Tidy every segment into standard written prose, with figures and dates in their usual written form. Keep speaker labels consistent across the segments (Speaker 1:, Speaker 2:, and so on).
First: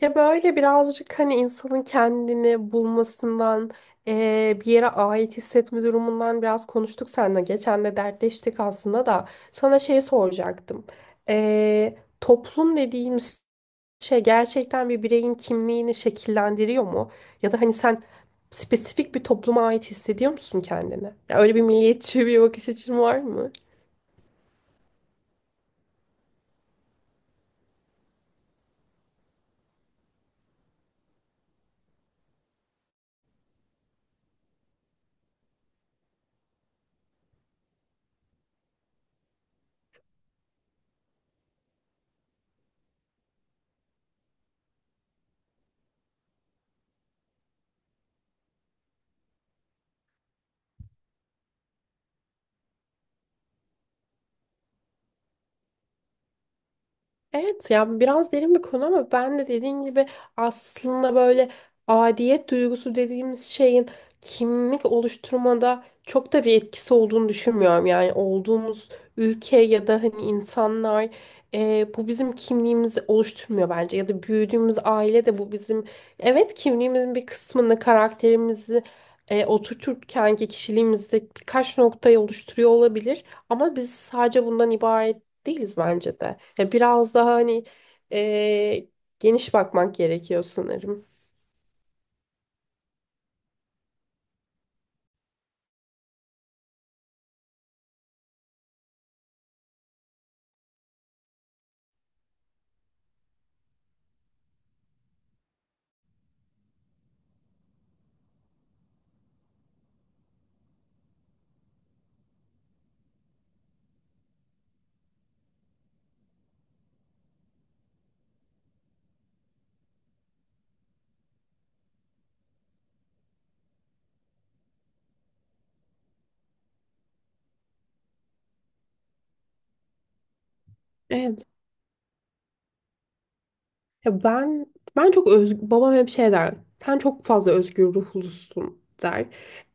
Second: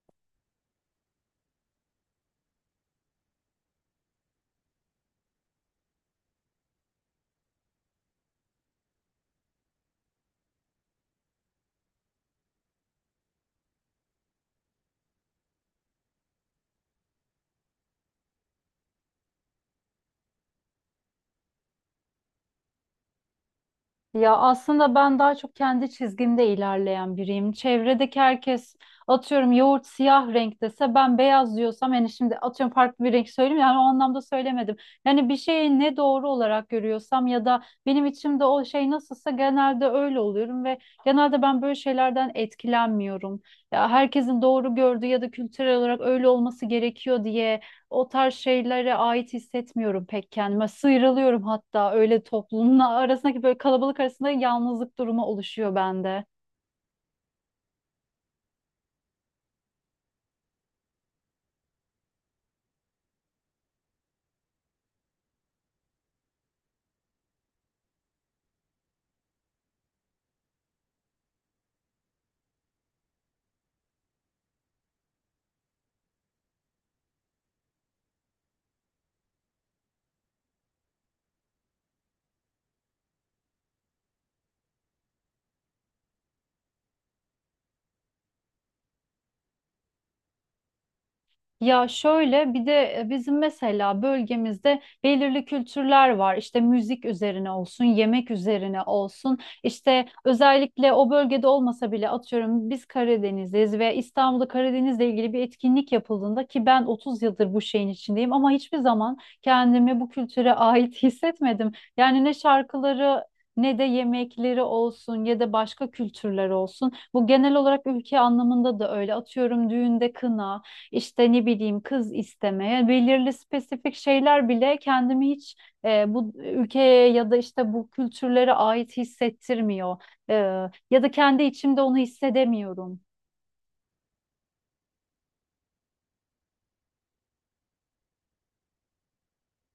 Speaker 1: Ya böyle birazcık hani insanın kendini bulmasından, bir yere ait hissetme durumundan biraz konuştuk seninle. Geçen de dertleştik aslında da. Sana şey soracaktım. Eee, toplum dediğimiz şey gerçekten bir bireyin kimliğini şekillendiriyor mu? Ya da hani sen spesifik bir topluma ait hissediyor musun kendini? Ya öyle bir milliyetçi bir bakış açın var mı?
Speaker 2: Ya aslında ben daha çok kendi çizgimde ilerleyen biriyim. Çevredeki herkes atıyorum yoğurt siyah renk dese ben beyaz diyorsam yani şimdi atıyorum farklı bir renk söyleyeyim, yani o anlamda söylemedim. Yani bir şeyi ne doğru olarak görüyorsam ya da benim içimde o şey nasılsa genelde öyle oluyorum ve genelde ben böyle şeylerden etkilenmiyorum. Ya herkesin doğru gördüğü ya da kültürel olarak öyle olması gerekiyor diye o tarz şeylere ait hissetmiyorum pek kendime. Sıyrılıyorum hatta, öyle toplumla arasındaki böyle kalabalık arasında yalnızlık durumu oluşuyor bende.
Speaker 1: Evet, ya biraz derin bir konu ama ben de dediğin gibi aslında böyle aidiyet duygusu dediğimiz şeyin kimlik oluşturmada çok da bir etkisi olduğunu düşünmüyorum. Yani olduğumuz ülke ya da hani insanlar, bu bizim kimliğimizi oluşturmuyor bence ya da büyüdüğümüz aile de bu bizim, evet, kimliğimizin bir kısmını, karakterimizi oturturken ki kişiliğimizde birkaç noktayı oluşturuyor olabilir ama biz sadece bundan ibaret değiliz bence de. Ya biraz daha hani e, geniş bakmak gerekiyor sanırım.
Speaker 2: Ya şöyle bir de bizim mesela bölgemizde belirli kültürler var. İşte müzik üzerine olsun, yemek üzerine olsun. İşte özellikle o bölgede olmasa bile atıyorum biz Karadeniz'iz ve İstanbul'da Karadeniz'le ilgili bir etkinlik yapıldığında ki ben 30 yıldır bu şeyin içindeyim ama hiçbir zaman kendimi bu kültüre ait hissetmedim. Yani ne şarkıları ne de yemekleri olsun ya da başka kültürler olsun. Bu genel olarak ülke anlamında da öyle. Atıyorum düğünde kına, işte ne bileyim kız istemeye, yani belirli spesifik şeyler bile kendimi hiç bu ülkeye ya da işte bu kültürlere ait hissettirmiyor. E, Ya da kendi
Speaker 1: Evet.
Speaker 2: içimde onu hissedemiyorum.
Speaker 1: Ya ben çok, öz babam hep şey der. Sen çok fazla özgür ruhlusun, der.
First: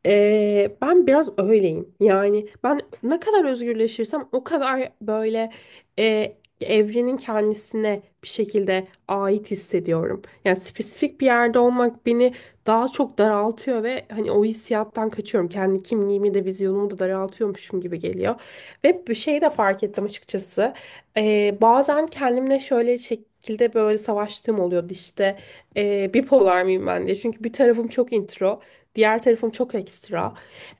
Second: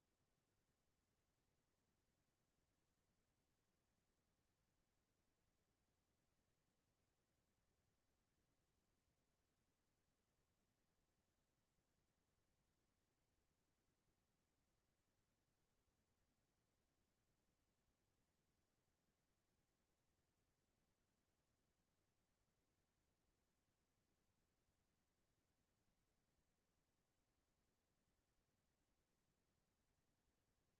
Speaker 1: Ben biraz öyleyim. Yani ben ne kadar özgürleşirsem o kadar böyle evrenin kendisine bir şekilde ait hissediyorum. Yani spesifik bir yerde olmak beni daha çok daraltıyor ve hani o hissiyattan kaçıyorum. Kendi kimliğimi de vizyonumu da daraltıyormuşum gibi geliyor. Ve bir şey de fark ettim açıkçası. Bazen kendimle şöyle şekilde böyle savaştığım oluyordu işte, bipolar mıyım ben diye. Çünkü bir tarafım çok intro, diğer tarafım çok ekstra.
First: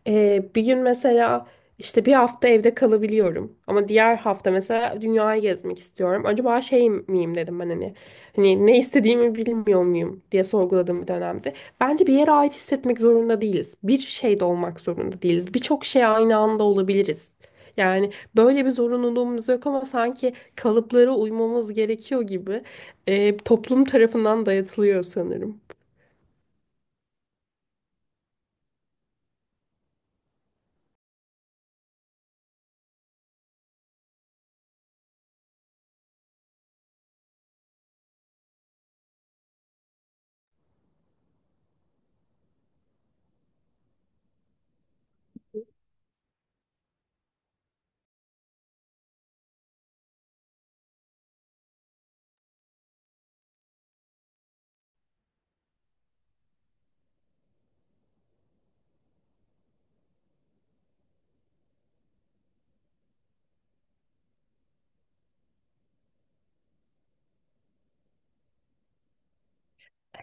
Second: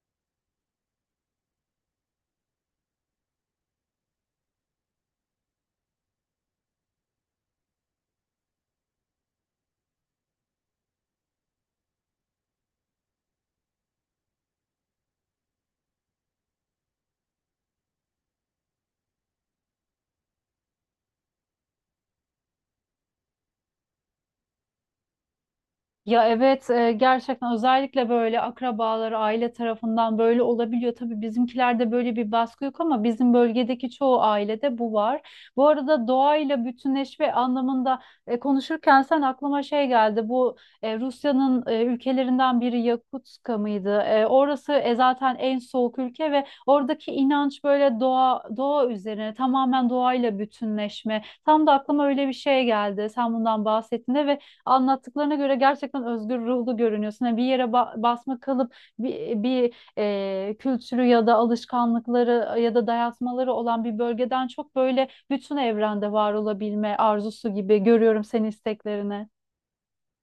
Speaker 1: Bir gün mesela işte bir hafta evde kalabiliyorum ama diğer hafta mesela dünyayı gezmek istiyorum. Acaba şey miyim dedim ben, hani ne istediğimi bilmiyor muyum diye sorguladığım bir dönemde. Bence bir yere ait hissetmek zorunda değiliz. Bir şeyde olmak zorunda değiliz. Birçok şey aynı anda olabiliriz. Yani böyle bir zorunluluğumuz yok ama sanki kalıplara uymamız gerekiyor gibi toplum tarafından dayatılıyor sanırım.
Speaker 2: Ya evet, gerçekten özellikle böyle akrabaları, aile tarafından böyle olabiliyor. Tabii bizimkilerde böyle bir baskı yok ama bizim bölgedeki çoğu ailede bu var. Bu arada doğayla bütünleşme anlamında konuşurken sen, aklıma şey geldi. Bu Rusya'nın ülkelerinden biri Yakutska mıydı? Orası zaten en soğuk ülke ve oradaki inanç böyle doğa üzerine, tamamen doğayla bütünleşme. Tam da aklıma öyle bir şey geldi sen bundan bahsettiğinde. Ve anlattıklarına göre gerçekten özgür ruhlu görünüyorsun. Yani bir yere basma kalıp bir kültürü ya da alışkanlıkları ya da dayatmaları olan bir bölgeden çok, böyle bütün evrende var olabilme arzusu gibi görüyorum senin isteklerini.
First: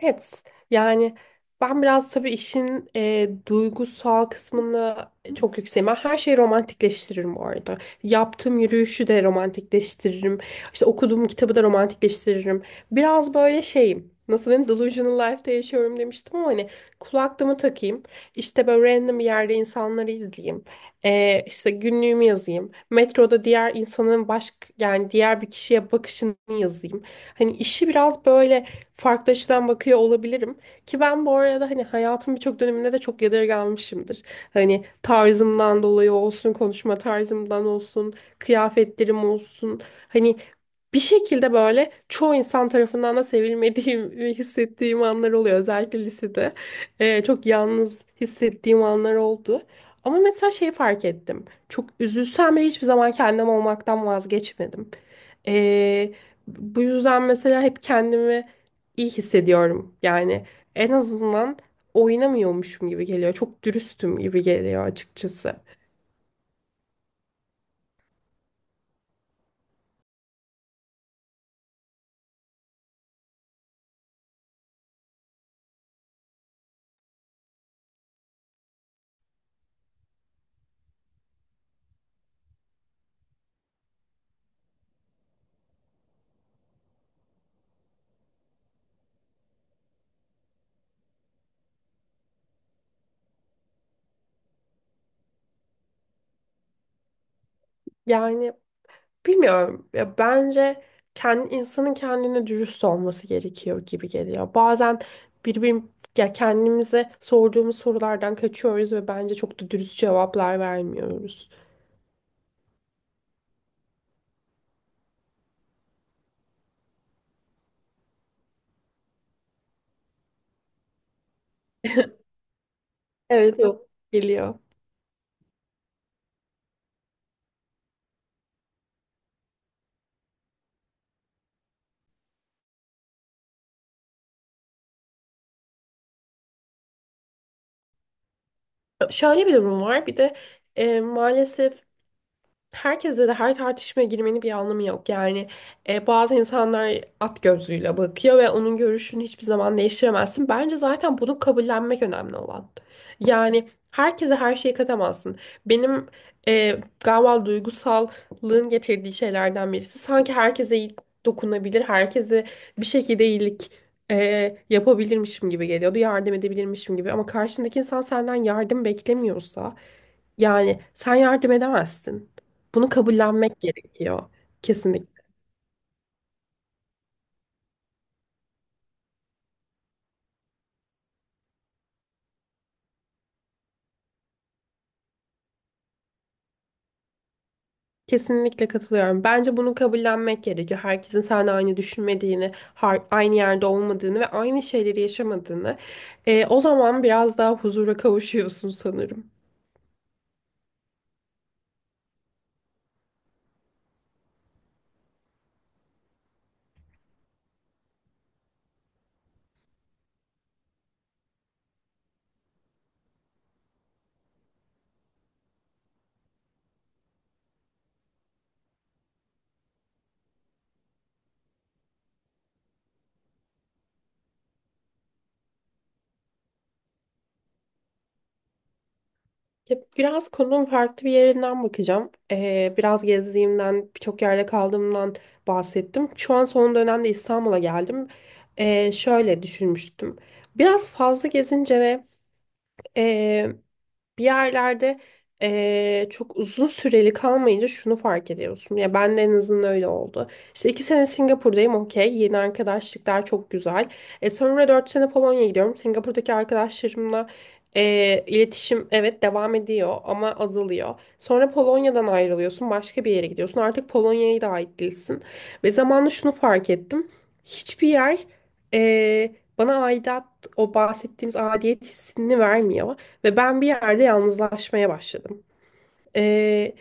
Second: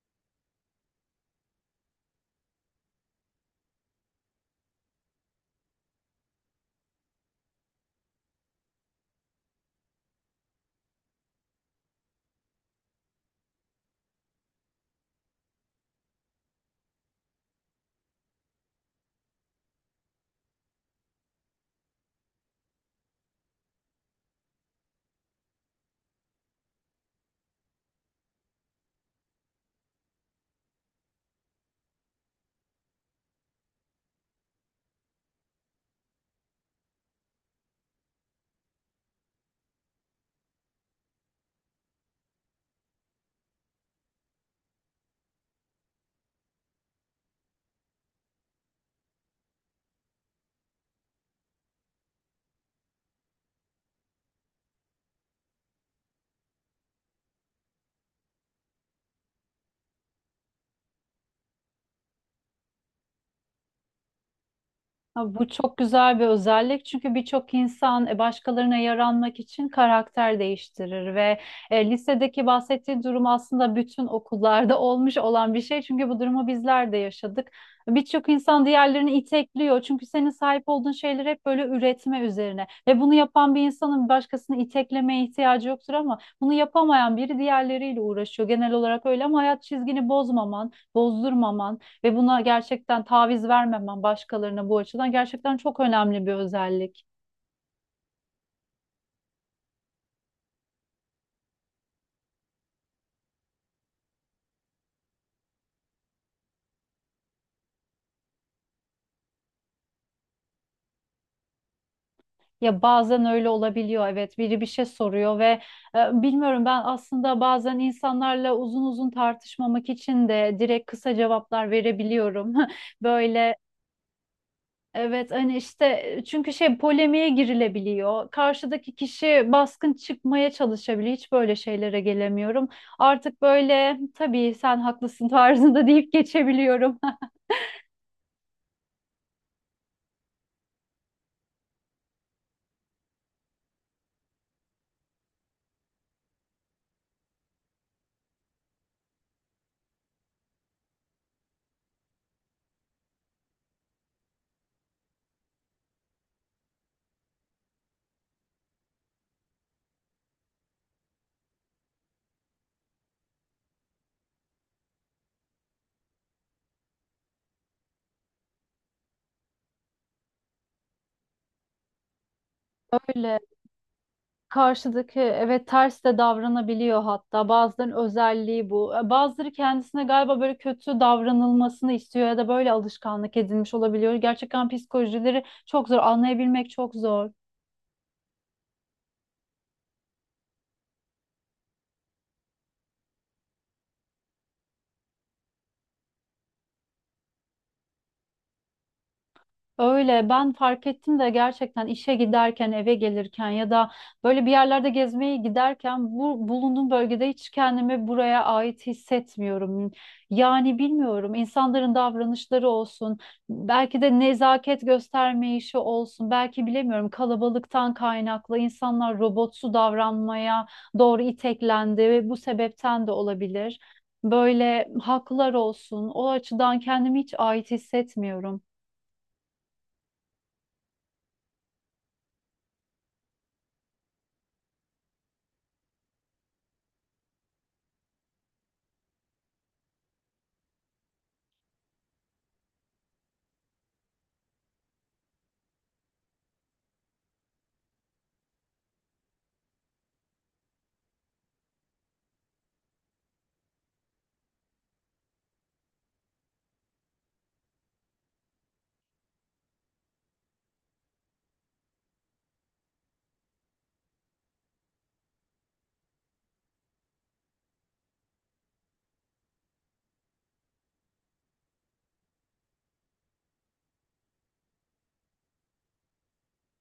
Speaker 1: Evet, yani ben biraz tabii işin duygusal kısmını çok yükseğim. Ben her şeyi romantikleştiririm bu arada. Yaptığım yürüyüşü de romantikleştiririm. İşte okuduğum kitabı da romantikleştiririm. Biraz böyle şeyim. Nasıl diyeyim? Delusional life'da yaşıyorum demiştim ama hani kulaklığımı takayım. İşte böyle random bir yerde insanları izleyeyim. İşte günlüğümü yazayım. Metroda diğer insanın baş, yani diğer bir kişiye bakışını yazayım. Hani işi biraz böyle farklı açıdan bakıyor olabilirim. Ki ben bu arada hani hayatımın birçok döneminde de çok yadırganmışımdır. Hani tarzımdan dolayı olsun, konuşma tarzımdan olsun, kıyafetlerim olsun. Hani bir şekilde böyle çoğu insan tarafından da sevilmediğimi hissettiğim anlar oluyor. Özellikle lisede. Çok yalnız hissettiğim anlar oldu. Ama mesela şeyi fark ettim. Çok üzülsem bile hiçbir zaman kendim olmaktan vazgeçmedim. Ee, Bu yüzden mesela hep kendimi iyi hissediyorum. Yani en azından oynamıyormuşum gibi geliyor. Çok dürüstüm gibi geliyor
Speaker 2: Ha, bu
Speaker 1: açıkçası.
Speaker 2: çok güzel bir özellik çünkü birçok insan başkalarına yaranmak için karakter değiştirir. Ve lisedeki bahsettiği durum aslında bütün okullarda olmuş olan bir şey, çünkü bu durumu bizler de yaşadık. Birçok insan diğerlerini itekliyor çünkü senin sahip olduğun şeyler hep böyle üretme üzerine ve bunu yapan bir insanın başkasını iteklemeye ihtiyacı yoktur, ama bunu yapamayan biri diğerleriyle uğraşıyor genel olarak. Öyle, ama hayat çizgini bozmaman, bozdurmaman ve buna gerçekten taviz vermemen başkalarına, bu açıdan gerçekten çok önemli bir özellik.
Speaker 1: Yani bilmiyorum. Ya bence kendi, insanın kendine dürüst olması gerekiyor gibi geliyor. Bazen birbirim ya kendimize sorduğumuz sorulardan kaçıyoruz ve bence çok da dürüst cevaplar vermiyoruz.
Speaker 2: Ya bazen öyle olabiliyor, evet, biri bir şey soruyor ve bilmiyorum, ben aslında bazen insanlarla uzun uzun tartışmamak için de direkt kısa cevaplar verebiliyorum. Böyle
Speaker 1: Evet, o geliyor.
Speaker 2: evet, hani işte çünkü şey, polemiğe girilebiliyor. Karşıdaki kişi baskın çıkmaya çalışabiliyor. Hiç böyle şeylere gelemiyorum. Artık böyle tabii sen haklısın tarzında deyip geçebiliyorum.
Speaker 1: Şöyle bir durum var. Bir de maalesef herkese de her tartışmaya girmenin bir anlamı yok. Yani bazı insanlar at gözlüğüyle bakıyor ve onun görüşünü hiçbir zaman değiştiremezsin. Bence zaten bunu kabullenmek önemli olan. Yani herkese her şeyi katamazsın. Benim galiba duygusallığın getirdiği şeylerden birisi. Sanki herkese iyi dokunabilir, herkese bir şekilde iyilik yapabilirmişim gibi geliyordu. Yardım edebilirmişim gibi. Ama karşındaki insan senden yardım beklemiyorsa, yani sen yardım edemezsin. Bunu
Speaker 2: Öyle.
Speaker 1: kabullenmek gerekiyor. Kesinlikle.
Speaker 2: Karşıdaki, evet, ters de davranabiliyor, hatta bazılarının özelliği bu. Bazıları kendisine galiba böyle kötü davranılmasını istiyor ya da böyle alışkanlık edinmiş olabiliyor. Gerçekten psikolojileri çok zor, anlayabilmek çok zor.
Speaker 1: Kesinlikle katılıyorum. Bence bunu kabullenmek gerekiyor. Herkesin seninle aynı düşünmediğini, aynı yerde olmadığını ve aynı şeyleri yaşamadığını. O zaman biraz daha huzura kavuşuyorsun sanırım.
Speaker 2: Öyle, ben fark ettim de gerçekten işe giderken, eve gelirken ya da böyle bir yerlerde gezmeye giderken bu bulunduğum bölgede hiç kendimi buraya ait hissetmiyorum. Yani bilmiyorum, insanların davranışları olsun, belki de nezaket göstermeyişi olsun, belki bilemiyorum kalabalıktan kaynaklı insanlar robotsu davranmaya doğru iteklendi ve bu sebepten de olabilir. Böyle haklar olsun, o açıdan kendimi hiç ait hissetmiyorum.
Speaker 1: Ya, biraz konunun farklı bir yerinden bakacağım. Biraz gezdiğimden, birçok yerde kaldığımdan bahsettim. Şu an son dönemde İstanbul'a geldim. Şöyle düşünmüştüm. Biraz fazla gezince ve bir yerlerde çok uzun süreli kalmayınca şunu fark ediyorsun. Ya ben de en azından öyle oldu. İşte 2 sene Singapur'dayım, okey. Yeni arkadaşlıklar çok güzel. Sonra 4 sene Polonya'ya gidiyorum. Singapur'daki arkadaşlarımla iletişim, evet, devam ediyor ama azalıyor. Sonra Polonya'dan ayrılıyorsun. Başka bir yere gidiyorsun. Artık Polonya'ya da ait değilsin. Ve zamanla şunu fark ettim. Hiçbir yer bana aidat, o bahsettiğimiz aidiyet hissini vermiyor. Ve ben bir yerde yalnızlaşmaya başladım. Ee,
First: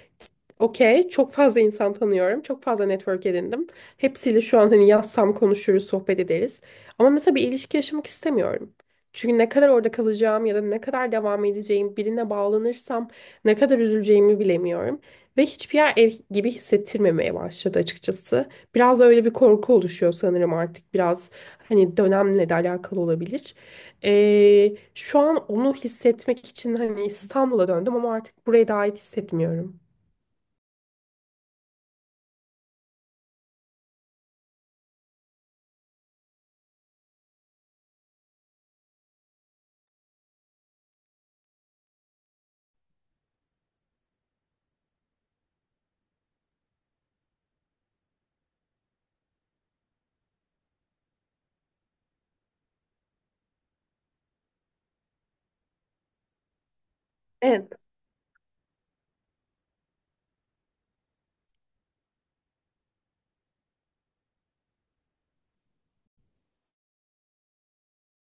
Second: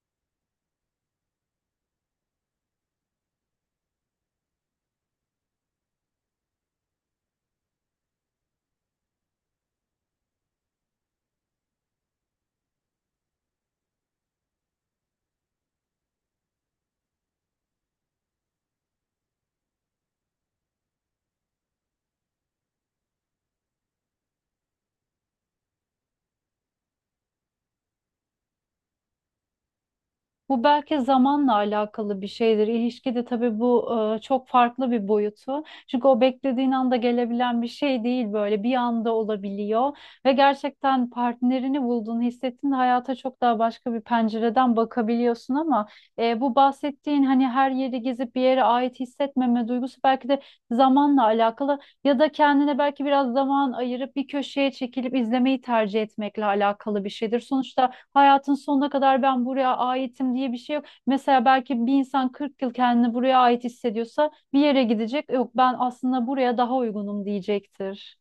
Speaker 1: Okey, çok fazla insan tanıyorum. Çok fazla network edindim. Hepsiyle şu an hani, yazsam konuşuruz, sohbet ederiz. Ama mesela bir ilişki yaşamak istemiyorum. Çünkü ne kadar orada kalacağım ya da ne kadar devam edeceğim, birine bağlanırsam ne kadar üzüleceğimi bilemiyorum. Ve hiçbir yer ev gibi hissettirmemeye başladı açıkçası. Biraz da öyle bir korku oluşuyor sanırım artık. Biraz hani dönemle de alakalı olabilir. Şu an onu hissetmek için hani İstanbul'a döndüm ama artık buraya da ait hissetmiyorum.
Speaker 2: Bu belki zamanla alakalı bir şeydir. İlişkide tabii bu çok farklı bir boyutu. Çünkü o beklediğin anda gelebilen bir şey değil, böyle bir anda olabiliyor. Ve gerçekten partnerini bulduğunu hissettiğinde hayata çok daha başka bir pencereden bakabiliyorsun, ama bu bahsettiğin hani her yeri gezip bir yere ait hissetmeme duygusu belki de zamanla alakalı ya da kendine belki biraz zaman ayırıp bir köşeye çekilip izlemeyi tercih etmekle alakalı bir şeydir.
Speaker 1: Evet.
Speaker 2: Sonuçta hayatın sonuna kadar ben buraya aitim diye bir şey yok. Mesela belki bir insan 40 yıl kendini buraya ait hissediyorsa, bir yere gidecek. Yok, ben aslında buraya daha uygunum diyecektir.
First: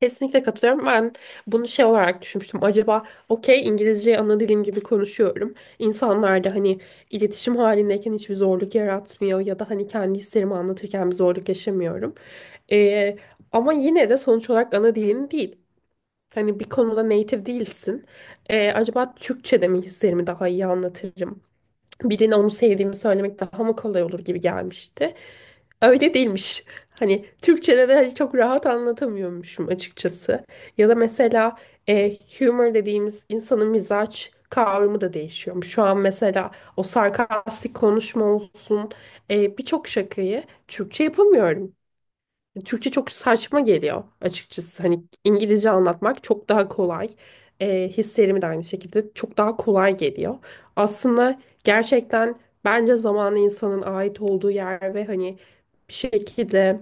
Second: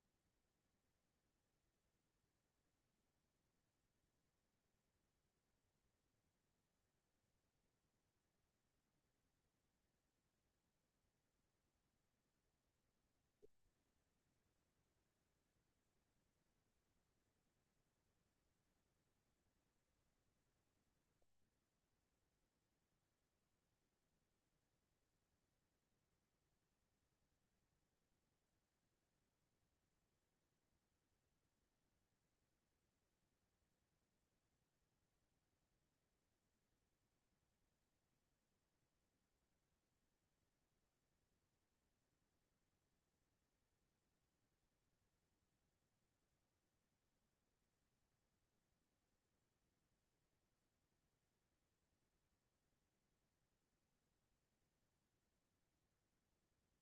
Speaker 1: Kesinlikle katılıyorum. Ben bunu şey olarak düşünmüştüm. Acaba, okey, İngilizceyi ana dilim gibi konuşuyorum. İnsanlar da hani iletişim halindeyken hiçbir zorluk yaratmıyor ya da hani kendi hislerimi anlatırken bir zorluk yaşamıyorum. Ee, Ama yine de sonuç olarak ana dilin değil. Hani bir konuda native değilsin. Acaba Türkçe'de mi hislerimi daha iyi anlatırım, birine onu sevdiğimi söylemek daha mı kolay olur gibi gelmişti. Öyle değilmiş. Hani Türkçe'de de hani çok rahat anlatamıyormuşum açıkçası. Ya da mesela humor dediğimiz insanın mizaç kavramı da değişiyormuş. Şu an mesela o sarkastik konuşma olsun, birçok şakayı Türkçe yapamıyorum. Türkçe çok saçma geliyor açıkçası. Hani İngilizce anlatmak çok daha kolay. Hislerimi de aynı şekilde çok daha kolay geliyor. Aslında gerçekten bence zamanı insanın ait olduğu yer ve hani bir şekilde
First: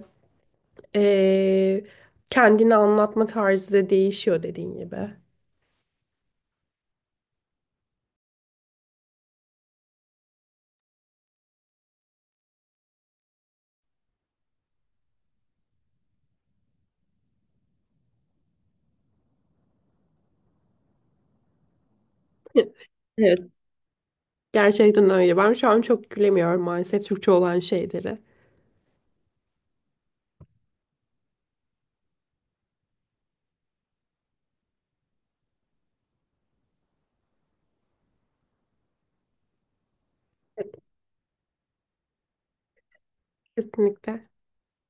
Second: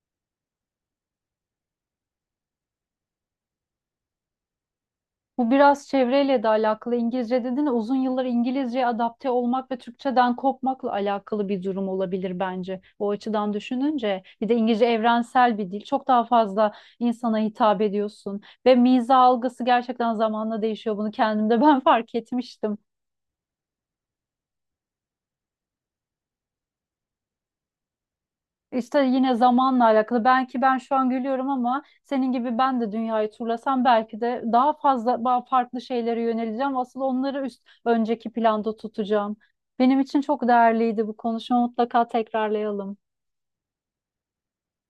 Speaker 1: ee, kendini anlatma tarzı da değişiyor dediğin gibi.
Speaker 2: Bu biraz çevreyle de alakalı. İngilizce dedin, uzun yıllar İngilizceye adapte olmak ve Türkçeden kopmakla alakalı bir durum olabilir bence. O açıdan düşününce, bir de İngilizce evrensel bir dil. Çok daha fazla insana hitap ediyorsun ve miza algısı gerçekten zamanla değişiyor. Bunu kendimde ben fark etmiştim.
Speaker 1: Evet, gerçekten öyle. Ben şu an çok gülemiyorum maalesef Türkçe olan şeyleri.
Speaker 2: İşte yine zamanla alakalı. Belki ben şu an gülüyorum ama senin gibi ben de dünyayı turlasam belki de daha fazla, daha farklı şeylere yöneleceğim. Asıl onları üst önceki planda tutacağım. Benim için çok
Speaker 1: Evet,
Speaker 2: değerliydi bu konuşma. Mutlaka tekrarlayalım.
Speaker 1: kesinlikle.